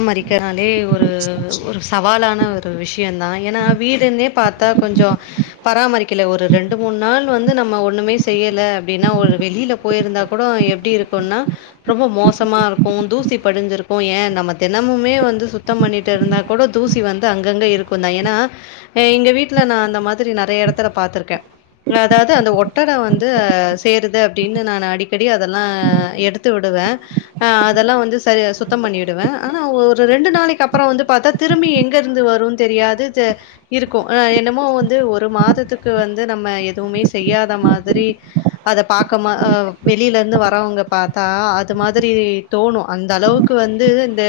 அமரிக்கனாலே ஒரு ஒரு சவாலான ஒரு விஷ்யோதா ஏன்னா வீடுனே பாத்தா கொஞ்சோ பராமரிக்கல ஒரு ரெண்டு மூணு நாள் வந்து நம்ம ஒண்ணுமே செய்யல அப்டின்னா ஒரு வெளில போயிருந்தா கூட எப்டி இருக்குனா ரொம்ப மோசமா இருக்கு தூசி படிஞ்சிருக்கு ஏ நம்ம தெனமுமே வந்து சுத்த பண்ணிட்டு இருந்தா கூட தூசி வந்து அங்கங்க இருக்கு தா ஏனா எங்க வீட்ல நா அந்த மாதிரி நெறைய எடத்துல பாத்ருக்கே அதாவுது அந்த ஒட்டட வந்து சேருது அப்டின்னு நானு அடிக்கடி அதெல்லா எடுத் து விடுவே ஆ அதெல்லா வந்து சரி சுத்தோ பண்ணிடுவே ஆனா ஒரு ரெண்டு நாளைக்கு அப்றோ வந்து பாத்தா திரும்பி எங்கேருந்து வருனு தெரியாது ச இருக்கு ஆ என்னமோ வந்து ஒரு மாதத்துக்கு வந்து நம்ம எதுவுமே செய்யாத மாதிரி அத பாக்கமா வெளில இருந்து வரவங்க பாத்தா அது மாதிரி தோணு அந்த அளவுக்கு வந்து இந்த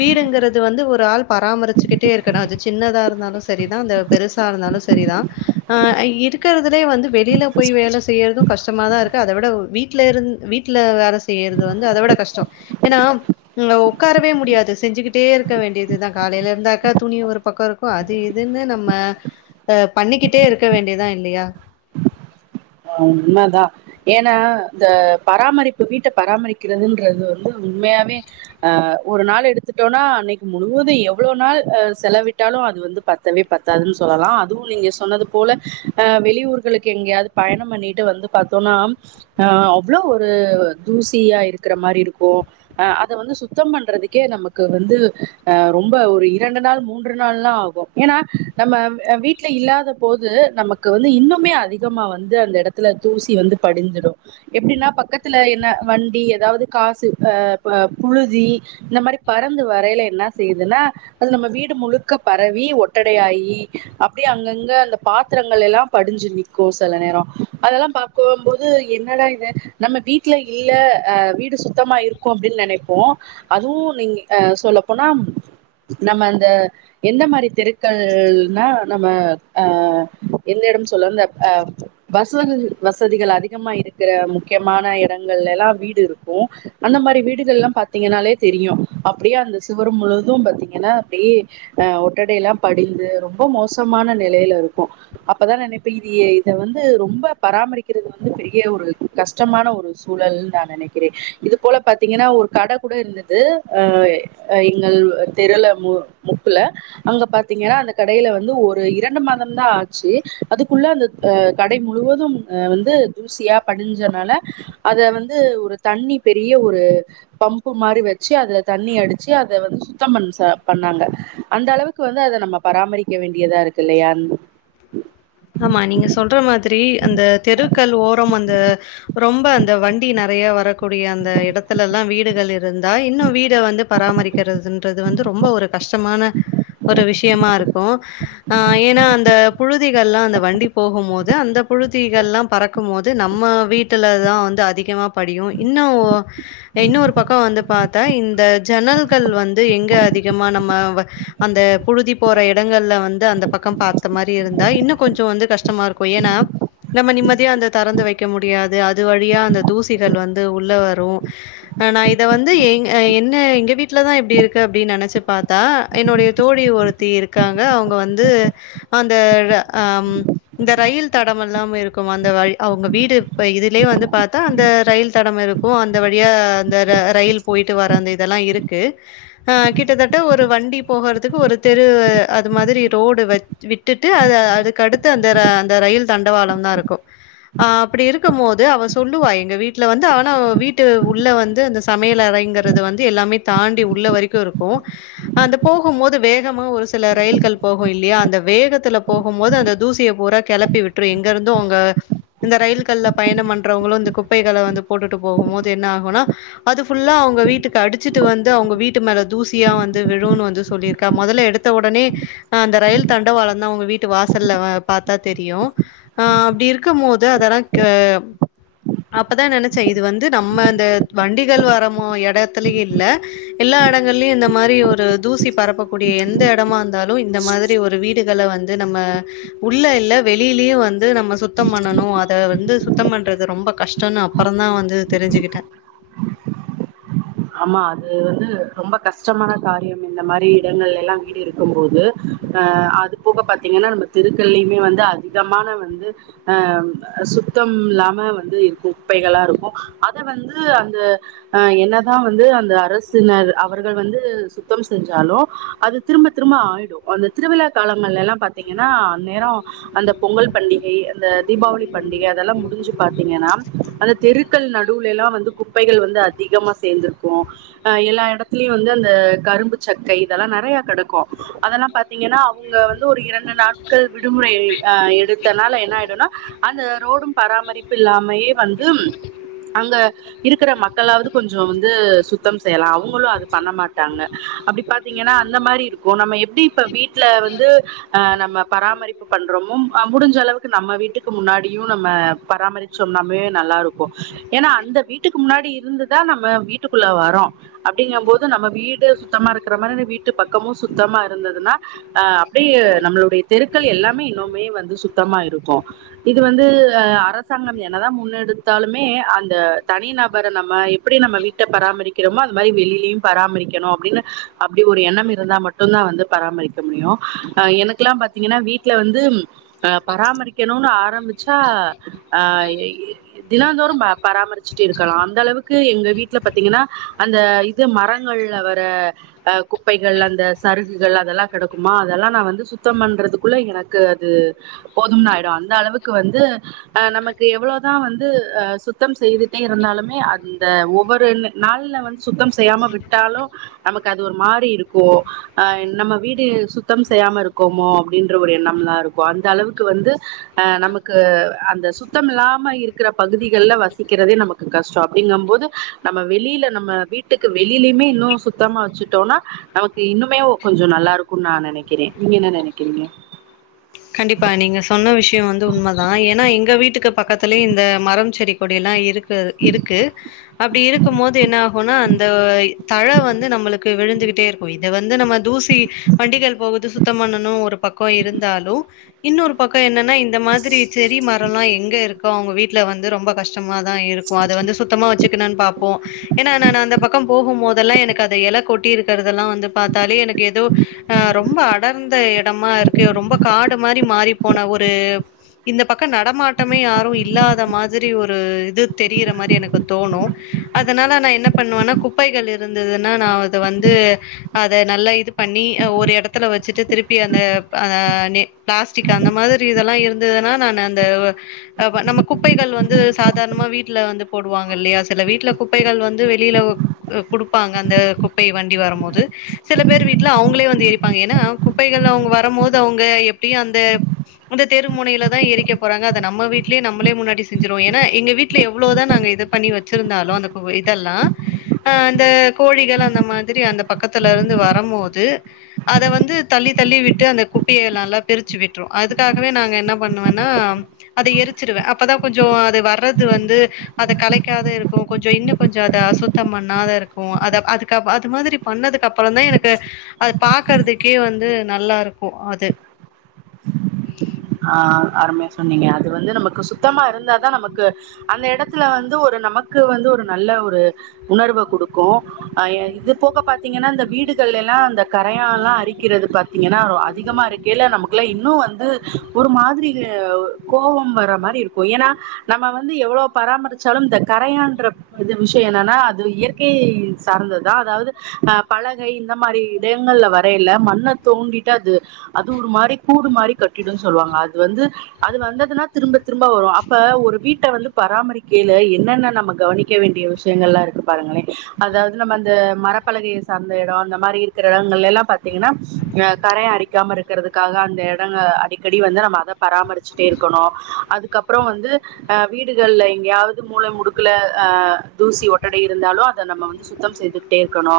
வீடுங்கூறது வந்து ஒரு ஆள் பராமரிச்சுக்கிட்டே இருக்கணு அது சின்னதா இருந்தாலு சரிதா அந்த பெருசா இருந்தாலு சரிதா ஆ இருக்கறதுலே வந்து வெளில போய் வேல செய்றது கஷ்டமா தா இருக்கு அத விட வீட்ல இருந்து வீ ட்ல வேல செய்றது வந்து அத விட கஷ்டோ ஏன்னா ம் ஒக்காரவே முடியாது செஞ்சுக்கிட்டே இருக்க வேண்டியதுதா காலைல இருந்தா அக்கா துணி ஒரு பக்கோ இருக்கு அது இதுன்னு நம்ம அ பண்ணிக்கிட்டே இருக்க வேண்டியதா இல்லியா அது உண்ம தா ஏன்னா இந்த பராமரிப்பு வீட்ட பராமரிக்கிறதுன்றது வந்து உண்மையாவே ஆ ஒரு நாள் எடுத்துட்டோனா அன்னைக்கு முழுவது எவ்ளோ நாள் ஆ செலவிட்டாலு அது வந்து பத் தவே பத்தாதுன்னு சொல்லலா அதுவு நீங்க சொன்னது போல ஆ வெளியூர்களுக்கு எங்கேயாது பயணம் பண்ணிட்டு வந்து பாத்தோனா அ அவ்ளோ ஒரு தூசியா இருக்ற மாறி இருக்கு ஆ அத வந்து சுத்தம் பண்றதுக்கே நமக்கு வந்து ஆ ரொம்ப ஒரு இரண்டு நாள் மூன்று நாள்ல்லா ஆகு ஏன்னா நம்ம வீட்ல இல்லாத போது நமக்கு வந்து இன்னுமே அதிகமா வ வந்து அந்த எடத்துல தூசி வந்து படிஞ்சிடு எப்டினா பக்கத்துல என்ன வண்டி எதாவ்து காசு ஆ இப்ப புழுதி இந்த மாரி பறந்து வரைல என்னா செய்துனா அது நம்ம வீடு முழுக்க பரவி ஒட்டடையாயி அப்டியே அங்கங்க அந்த பாத்தரங்கள் எல்லா படிஞ்சு நிக்கு ஸ் செல நேரோ அதெல்லா பாக்கும்போது என்னடா இது நம்ம வீட்ல இல்ல ஆ வீடு சுத்தமா இருக் க்கு அப்டின் நெனைப்போ அதுவு நீங்க ஆ சொல்லப்போனா நம்ம அந்த எந்த மாரி தெருக்கள்னா நம்ம ஆ எந்த எடம்ன் சொல்லோன் இந்த ஆ பஸ் வததி வசதிகள் அதிகமா இருக்கிற முக்கியமான எடங்கள்லலா வீடு இருக்கு அந்த மாரி வீடுகள்லா பாத்தீங்கனாலே தெரியு அப்டியே அந்த சுவரு முழுவது பாத்தீங்கனா அப்டியே அ ஒட்டடைலா படிந்து ரொம்ப மோசமான நிலையில இருக்கு அப்பதா நெனைப்பே இது ஏ இத வந்து ரொம்ப பராமரிக்கிறது வந்து பெரிய ஒரு கஷ்டமான ஒரு சூழல்னு நா நெனைக்கிறே இது போல பாத்தீங்கனா ஒரு கட கூட இருந் தது ஆய் அ எங்கள் தெருல மு முக்குல அங்க பாத்தீங்கனா அந்த கடைல வந்து ஒரு இரண்டு மாதம்தா ஆச்சு அதுக்குள்ள அந்த அ கடை முழுவதும் அ வந்து தூசியா படிஞ்சனால அத வந்து ஒரு தண்ணி பெரிய ஒரு பம்ப்பு மாரி வெச்சு அதுல தண்ணி அடிச்சு அத வந்து சுத்தம் பண் ச பண்ணாங்க அந்த அளவுக் க்கு‌ வந்து அத நம்ம பராமரிக்க வேண்டியதா இருக்கு இல்லையா ஆமா நீங்க சொல்ற மாதிரி அந்த தெருக்கள் ஓரம் அந்த ரொம்ப அந்த வண்டி நெறைய வரக் கூடிய அந்த எடத்துலலா வீடுகள் இருந்தா இன்னு வீட வந்து பராமரிக்கிறதுன்றது வந்து ரொம்ப ஒரு கஷ்டமான ஒரு விஷ்யமா இருக்கு ஆ ஏனா அந்த புழுதி ல்ல வண்டி போகும் போது அந்த புழுதிகள்லா பறக்கும் போது நம்ம வீட்டுல தா வந்து அதிகமா படியு இன்னு இன்னு ஒரு பக்க வந்து பாத்தா இந்த ஜன்னல்கள் வந்து எங்க அதிகமா நம்ம வ அந்த புழுதி போற எடங்கள்ல வந்து அந்த பக்க பாத்த மாரி இருந் த இன்னு கொஞ்ச வந்து கஷ்டமா இருக்கு ஏனா நம்ம நிம்மதியா அந்த தெறந்து வெக்க முடியாது அது வழியா அந்த தூசிகள் வந்து உள்ள வரு அ நா இத வந்து எங் அ என்ன எங்க வீட்லதா இப்டி இருக்கு அப்டின் நெனச்சு பாத்தா என்னுடைய தோழி ஒரு த்தி இருக்காங்க அவ்ங்க வந்து அந்த ழ அம் இந்த ரயில் தடமெல்லாம் இருக்கும் அந்த வழி அவ்ங்க வீடு இப்ப இதுலயே வந்து பாத்தா அந்த ரயில் தடம் இருக் க்கு அந்த வழியா அந்த ர ரயில் போயிட்டு வர அந்த இதெல்லா இருக்கு அ கிட்டத்தட்ட ஒரு வண்டி போகறதுக்கு ஒரு தெரு அது மாதிரி ரோடு வச் விட்டுட்டு அத அதுக்கடுத்து அந்த ர அந்த ரயில் தண்டவாளம் தா இருக்கு அ அப்டி இருக்கும் போது அவ சொல்லுவா எங்க வீட்ல வந்து ஆனா வீட்டு உள்ள வந்து அந்த சமையலறைங்கிறது வந்து எல்லாமே தாண்டி உள்ள வரைக்கு இருக்கு அந்த போகும் போது வேகமா ஒரு சில ரயில்கள் போகு இல்லையா அந்த வேகத் த்துல போகும் போது அந்த தூசிய பூரா கெளப்பி விட்ரு எங்க இருந்து அங்க இந்த ரயில்கள்ல பயணம் பண்றவ்ங்களு இந்த குப்பைகள வந்து போட்டுட்டு போகும் போது என்ன ஆகுனா அது ஃபுல்லா அவ்ங்க வீட்டுக்கு அடிச்சிட்டு வந்து அவ்ங்க வீட்டு மேல தூசியா வந்து விழுனு வந்து சொல்லிருக்கா மொதல்ல எடுத் த்த ஓடனே ஆ அந்த ரயில் தண்டவாளந் தா அவ்ங்க வீட்டு வாசல்ல பாத்தா தெரியு ஆ அப்டி இருக்குமோது அதெல்லா க அப்பதா நெனச்சே இது வந்து நம்ம இந்த வண்டிகள் வரமோ எடத்துலயு இல்ல எல்லா எடங்கள்லயு இந்த மாரி ஒரு தூசி பரப்பக்கூடிய எந்த எடமா இருந்தாலு இந்த மாதிரி ஒரு வீட் அம்மிக்கல்ல வந்து நம்ம உள்ள இல்ல வெளிலயு வந்து நம்ம சுத்தம் பண்ணணு அத வந்து சுத்தம் பண்றது ரொம்ப கஷ்டம்னு அப்புறதா வந்து தெரிஞ்சுக்கிட்டே ஆமா அது வந்து ரொம்ப கஷ்டமான காரியம் இந்த மாரி இடங்கள்ல எல்லா வீடு எடுக்கும்போது அ அது போக பாத்தீங்கன்னா நம்ம தெருக்கள்ளயுமே வந்து அதிகமான வந்து அ சுத்தம் இல்லாம வந்து இருக்கு குப்பைகளா இருக்கு அத வந்து அந்த அ என்னதா வந்து அந்த அரசினர் அவர்கள் வந்து சுத்தம் செஞ்சாலு அது திரும்ப திரும்ப ஆயிடு அந்த திருவிழா காலங்கள்ல்லா பார்த்தீங்கன்னா அந் நேர அந்த பொங்கல் பண்டிகை அந்த தீபாவளி பண்டிகை அதெல்லா முடிஞ்சு பாத்தீங்கனா அந்த தெருக்கள் நடுவுல எல்லா வந்து குப்பைகள் வந்து அதிகமா சேர்ந்திருக்கு அ எல்லா இடத்துலயு வந்து அந்த கரும்பு சக்கை இதெல்லா நெறைய கெடக்கு அதெல்லா பாத்தீங்கனா அவங்க வந்து ஒரு இரண்டு நாட்கள் விடுமுறை அ எடுத்தனால என்ன ஆயிடுனா அந்த ரோடு பராமரிப்பு இல்லாமையே வந்து அங்க இருக்கிற மக்களாவது கொஞ்ச கொஞ்சோ வந்து சுத்தம் செய்யலா அவுங்களு அது பண்ண மாட்டாங்க அப்டி பாத்தீங்கனா அந்த மாரி இருக் கு நம்ம எப்டி இப்ப வீட்ல வந்து ஆ நம்ம பராமரிப்பு பண்றோமோ முடிஞ்ச அளவுக்கு நம்ம வீட்டுக்கு முன்னாடியு நம்ம பராமரி ச்சோம் நாமே நல்லா இருக்கு ஏனா அந்த வீட்டுக்கு முன்னாடி இருந்துதா நம்ம வீட்டுக்குள்ள வரோ அப்டிங்க போது நம்ம வீடு சுத்தமா இருக்கற மாரி வீட்டு பக்கமு சுத்தமா இருந்துதுன்னா அ அப்டியே நம்மளுடைய தெருக்கள் எல்லாமே இன்னுமே வந்து சுத்தமா இருக்கு இது வந்து அரசாங்கம் என்னதா முன்னெடுத்தாலுமே அந்த தனி நபர நம்ம எப்டி நம்ம வீட்ட பராமரிக்கிறோமோ அந்த மாரி வெளிலயு பராமரிக்கணு அப்டின்னு அப்டி ஒரு எண்ணம் இருந்தா ம ட்டும் தா வந்து பராமரிக்க முடியு அ எனக்கெலா பாத்தீங்கனா வீட்ல வந்து அ பராமரிக்கணுனு ஆரம்பிச்சா ஆ தினாந்தோறு பராமரிச்சுட்டு இருக்கலா அந்த அளவுக் கு எங்க வீட்ல பாத்தீங்கனா அந்த இது மரங்கள்ல வர அ குப்பைகள் அந்த சருகுகள் அதெல்லா கிடைக்குமா அதெல்லா நா வந்து சுத்தம் பண்றதுக்குள்ள எனக்கு அது போதும்னு ஆயிடு அந்த அளவுக்கு வந்து அ நமக்கு எவ்ளோதா வந்து அ சுத்தம் செய்துட்டே இருந்தாலுமே அது அந்த ஒவ்வொரு நாள்ல வந்து சுத்தம் செய்யாம விட்டாலு நமக்கு அது ஒரு மாறி இருக்கு அ நம்ம வீடு சுத்தம் செய்யாம இருக்கோமோ அப்டின்ற ஒரு எண்ணம்லா இருக்கு அந்த அளவுக்கு வந்து அ நமக்கு அந்த சுத்தம் இல்லாம இருக்கிற பகுதிகள்ல வசிக்கிறதே நமக்கு கஷ்டோ அப்டிங்க போது நம்ம வெளில நம்ம வீட்டுக்கு வெளிலியுமே இன்னு சுத்தமா வச்சுட்டோனா நமக்கு இன்னுமே கொஞ்ச நல்லா இருக்குனு நா நெனைக்கிறே நீங்க என்ன நெனைக்கிறீங்க கண்டிப்பா நீங்க சொன்ன விஷயம் வந்து உண்மைதா ஏனா எங்க வீட்டுக்கு பக்கத்துலயு இந்த மரம் செடி கொடியெல்லா இருக்கு இருக்கு அப்டி இருக்கும் போது என்னாகுனா அந்த தழ வந்து நம்மளுக்கு விழுந்துகிட்டே இருக்கு இத வந்து நம்ம தூசி வண்டிகள் போகுது சுத்தம் பண்ணணு ஒரு பக்கம் இருந்தாலு இன்னொரு பக்கோ என்னன்னா இந்த மாதிரி செறி மரொல்லா எங்க இருக்கோ அவங்க வீட்ல வந்து ரொம்ப கஷ்டம் கஷ்டமாதா இருக்கு அத வந்து சுத்தமா வச்சுக்குணானு பாப்போ ஏன்னா நான் அந்த பக்கம் போகும்போதெல்லா எனக்கு அந்த இலை கொட் டிருக்கறதெல்லா வந்து பாத்தாலே எனக்கு ஏதோ அ ரொம்ப அடர்ந்த இடமா இருக்கு ரொம்ப ஒரு மாரி மாறி போன ஒரு இந்த பக்கம் நடமாட்டமே யாரு இல்லாத மாதிரி ஒரு இது தெரியிற மாரி எனக்கு தோணு அதனால நா என்ன பண்ணுவன்னா குப்பைகள் இருந்ததுன்னா நா அத வந்து அத நல்லா இது பண்ணி ஒரு இடத்துல வச்சுட்டு திருப்பி அந்த அ நே பிளாஸ்டிக் அந்த மாதிரி இதெல்லா இருந்ததுன்னா நானு அந்த அ நம்ம குப்பைகள் வந்து சாதாரணமா வீட்டுல வந்து போடுவாங்க இல்லையா சில வீட்டுல குப்பைகள் வந்து வெளியில உ குடுப்பாங்க அந்த குப்பைய வண்டி வரும் போது சில பேரு வீட்டுல அவுங்களே வந்து ஏறிப்பாங்க ஏனா குப்பைகள்ல அவுங்க வரும்போது அவுங்க எப்டியு அந்த அந்தத்தெரு முனையில தா எரிக்க போறாங்க அத நம்ம வீட்லயே நம்மளே முன்னாடி செஞ்சுருவோ ஏனா எங்க வீட்டுல எவ்ளோதா நாங்க இத பண்ணி வச்சிருந்தாலு அந்த கூவு இதெல்லா அ அந்த கோழிகள் அந்த மாதிரி அந்த பக்கத்துல இருந்து வரமோது அத வந்து தள்ளி தள்ளி விட்டு அந்த கு ப்பைய நல்லா பிரிச்சு விட்டுரு அதுக்காகவே நாங்க என்ன பண்ணுவேன்னா அத எரிச்சிருவே அப்பதா கொஞ்சோ அது வர்றது வந்து அத கலைக்காத இருக்கு கொஞ்சோ இன்னு கொஞ்சோ அத அசுத்தம் பண்ணாத இருக்கு அத அதுக்கப் அது மாதிரி பண்ணதுக்கு அப்புறோ தா எனக்கு அது பாக்குறதுக்கே வந்து நல்லா இருக்கு அ து ஆ அருமையா சொன்னீங்க அது வந்து நமக்கு சுத்தமா இருந்தாதா நமக்கு அந்த இடத்துல வந்து ஒரு நமக்கு வந்து ஒரு நல்ல ஒரு உணர்வ குடுக்கு அ இது போக பாத்தீங்கன்னா இந்த வீடுகள்ல எல்லா அந்த கரையா எல்லா அரிக்கிறது பாத் பாத்தீங்கன்னா அதிகமா இருக்கேல நமக்குலா இன்னு வந்து ஒரு மாதிரி இது கோவம் வர்ர மாதிரி இருக்கு ஏனா நம்ம வந்து எவ்ளோ பராமரிச்சாலு இந்த கரையான்ற இது விஷ்யோ என்னன்னா அது இயற்கை சார்ந்ததுதா அதாது அ பலகை இந்த மாதிரி இடயங்கள்ல வரையல மண்ணை தோண்டிட்டுதா இது அது ஒரு மாரி கூடு மாரி கட்டிடுனு சொல்லுவாங்க அது வந்து அது வந்ததுன்னா திரும்ப திரும்ப வரும் அப்ப ஒரு வீட்ட வந்து பராமரிக்கையல என்னென்ன நம்ம கவனி க்க வேண்டிய விஷ்யங்கள் எல்லா இருக்கு பாருங்களே அதாது நம்ம அந்த மரப்பலகைய சார்ந்த இடம் அந்த மாதிரி இருக்கிற இடங்கள்ல எல்லா பாத்தீங்கன்னா கரையா அறிக க்காம இருக்கிறதுக்காக அந்த எடங்க அரி செடி வந்தா நம்ம அத பராமரிச்சுட்டே இருக்கணு அதுக்கப்புறோ வந்து அ வீடுகள்ல எங்கயாது மூல முடுக்குல அ தூசி ஒட்டடை இருந்தாலு அத நம்ம வந்து சுத்தம் செய்துகிட்டே இருக்கணு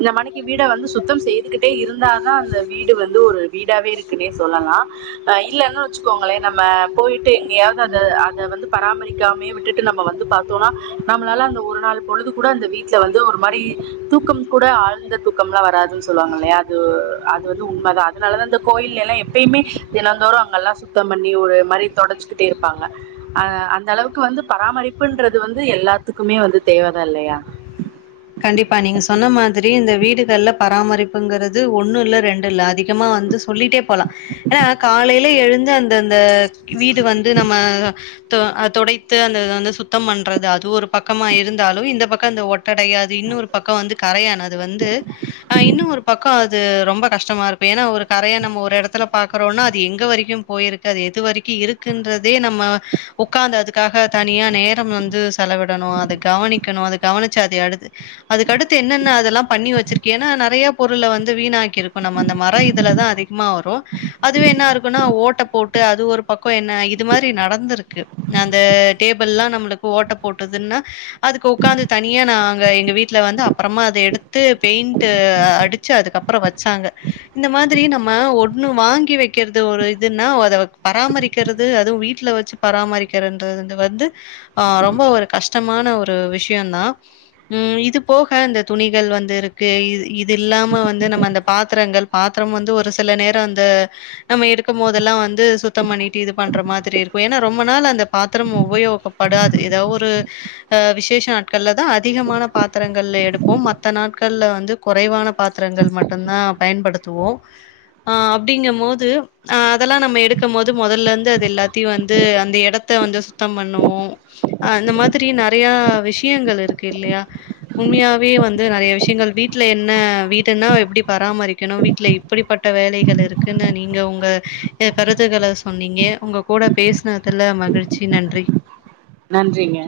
இந்த மானைக்கி வீட வந்து சுத்தம் செய்துகிட்டே இருந்தாதா அந்த வீடு வந்து ஒரு வீடாவே இருக்குன்னே சொல்லலா அ இல்லன்னு வச்சுக்கோங்களே நம்ம போயிட்டு எங்கயாது அத அத வந்து பராமரிக்காமே விட்டுட்டு நம்ம வந்து பாத்தோம்னா நம்மளால அந்த ஒரு நாள் பொழுது கூட அந்த வீட்டுல வந்து ஒரு மாரி தூக்கம் கூட ஆழ்ந்த தூக்கம் எல்லா வராதுன்னு சொல்லுவாங்க இல்லையா அது அது வந்து உண்மதா அதனாலதா இந்த கோயில்லலா எப்பயுமே தினந்தோறு அங்கெல்லா சுத்தம் பண்ணி ஒரு மாதிரி தொடச்சுக்கிட்டே இருப்பாங்க அது அந்த அளவுக்கு வந்து பராமரிப்புன்றது வந்து எல்லாத்துக்குமே வந்து தேவைதா இல்லையா கண்டிப்பா நீங்க சொன்ன மாதிரி இந்த வீடுகள்ல பராமரிப்புங்கிறது ஒன்னு இல்ல ரெண்டு இல்ல அதிகமா வந்து சொல்லிட்டே போலா ஏனா காலையில எழுந்து அந்த அந்த வீடு வந்து நம்ம தொ அ தொடைத்து அந்த இது வந்து சுத்தம் பண்றது அது ஒரு பக்கமா இருந்தாலு இந்த பக்கோ இந்த ஒட்டடையாது இன்னொரு பக்க வந்து கரையான் அது வந்து அ இன்னு ஒரு பக்கோ அது ரொம்ப கஷ்டமா இருக்கு ஏனா ஒரு கரையா நம்ம ஒரு எடத்துல பாக்கறோன்னா அது எங்க வரைக்கு போயிருக்கு அது எது வரைக்கு இருக்குன்றதே நம்ம ஒக்கார்ந்து அதுக்காக தனியா நேரம் வந்து செலவிடணு அத கவனிக்கணு அத கவனிச்சு அத அடுத்து அதுக்கடுத்து என்னன்ன அதெல்லா பண்ணி வச்சிருக்கு ஏனா நறையா பொருள வந்து வீணாக் இது பண்ணாம அந்த மரோ இதுலதா அதிகமா வரு அதுவே என்ன இருக்குன்னா ஓட்ட போட்டு அது ஒரு பக்கோ என்ன இது மாதிரி நடந்திருக்கு அந்த டேபிள்ல்லா நம்மளுக்கு ஓட்ட போட்டதுன்னா அதுக்கு உக்காந்து தனியா நா எங்க வீட்டுல வந்து அப்பறமா அத எடுத்து பெயிண்ட் அடிச்சு அதுக்கப்புறோ வெச்சாங்க இந்த மாதிரி நம்ம ஒன்னு வாங்கி வைக்கிறது ஒரு இதுன்னா அத பராமரிக்கிறது அதுவும் வீட்ல வெச்சு பராமரிக்கிறதுன்றது வந்து அ ரொம்ப ஒரு கஷ்டமான ஒரு விஷயோ தா ம் இது போக அந்த துணிகள் வந்து இருக்கு இது இல்லாம வந்து நம்ம அந்த பாத்திரங்கள் பாத்திரம் வந்து ஒரு சில நேரோ அந்த நம்ம இருக்கோ போதெல்லா வந்து சுத்தம் பண்ணிட்டு இது பண்ற மாதிரி இருக்கோ ஏன்னா ரொம்ப நாள் அந்த பாத்திரம் உபயோகப் படாது ஏதாவது ஒரு அ விசேஷ நாட்கள்லதா அத் திகமான பாத்திரங்கள் எடுப்போ மத்த நாட்கள்ல வந்து குறைவான பாத்திரங்கள் மட்டும்தா பயன்படுத்தி த்துவோம் அ அப்படிங்க போது அதெல்லா நம்ம எடுக்கும் போது முதல்ல இருந்து அது எல்லாத்தையும் வந்து அந்த எடத்த வந்து சுத்தே பண்ணுவோ அ அந்த மாதிரி நறயா விஷயங்கள் இருக்கு இல்லையா உண்மையாவே வந்து நறய விஷயங்கள் வீட்டுல என்ன வீடன்னா எப்டி பராமரிக்கணோ வீட்ல இப் அப்படிப்பட்ட வேலைகள் இருக்குன்னு நீங்க உங்க கருத்துகளை சொன்னீங்க உங்க கூட பேசினதுல மகிழ்ச்சி நன்றி நன்றிங்க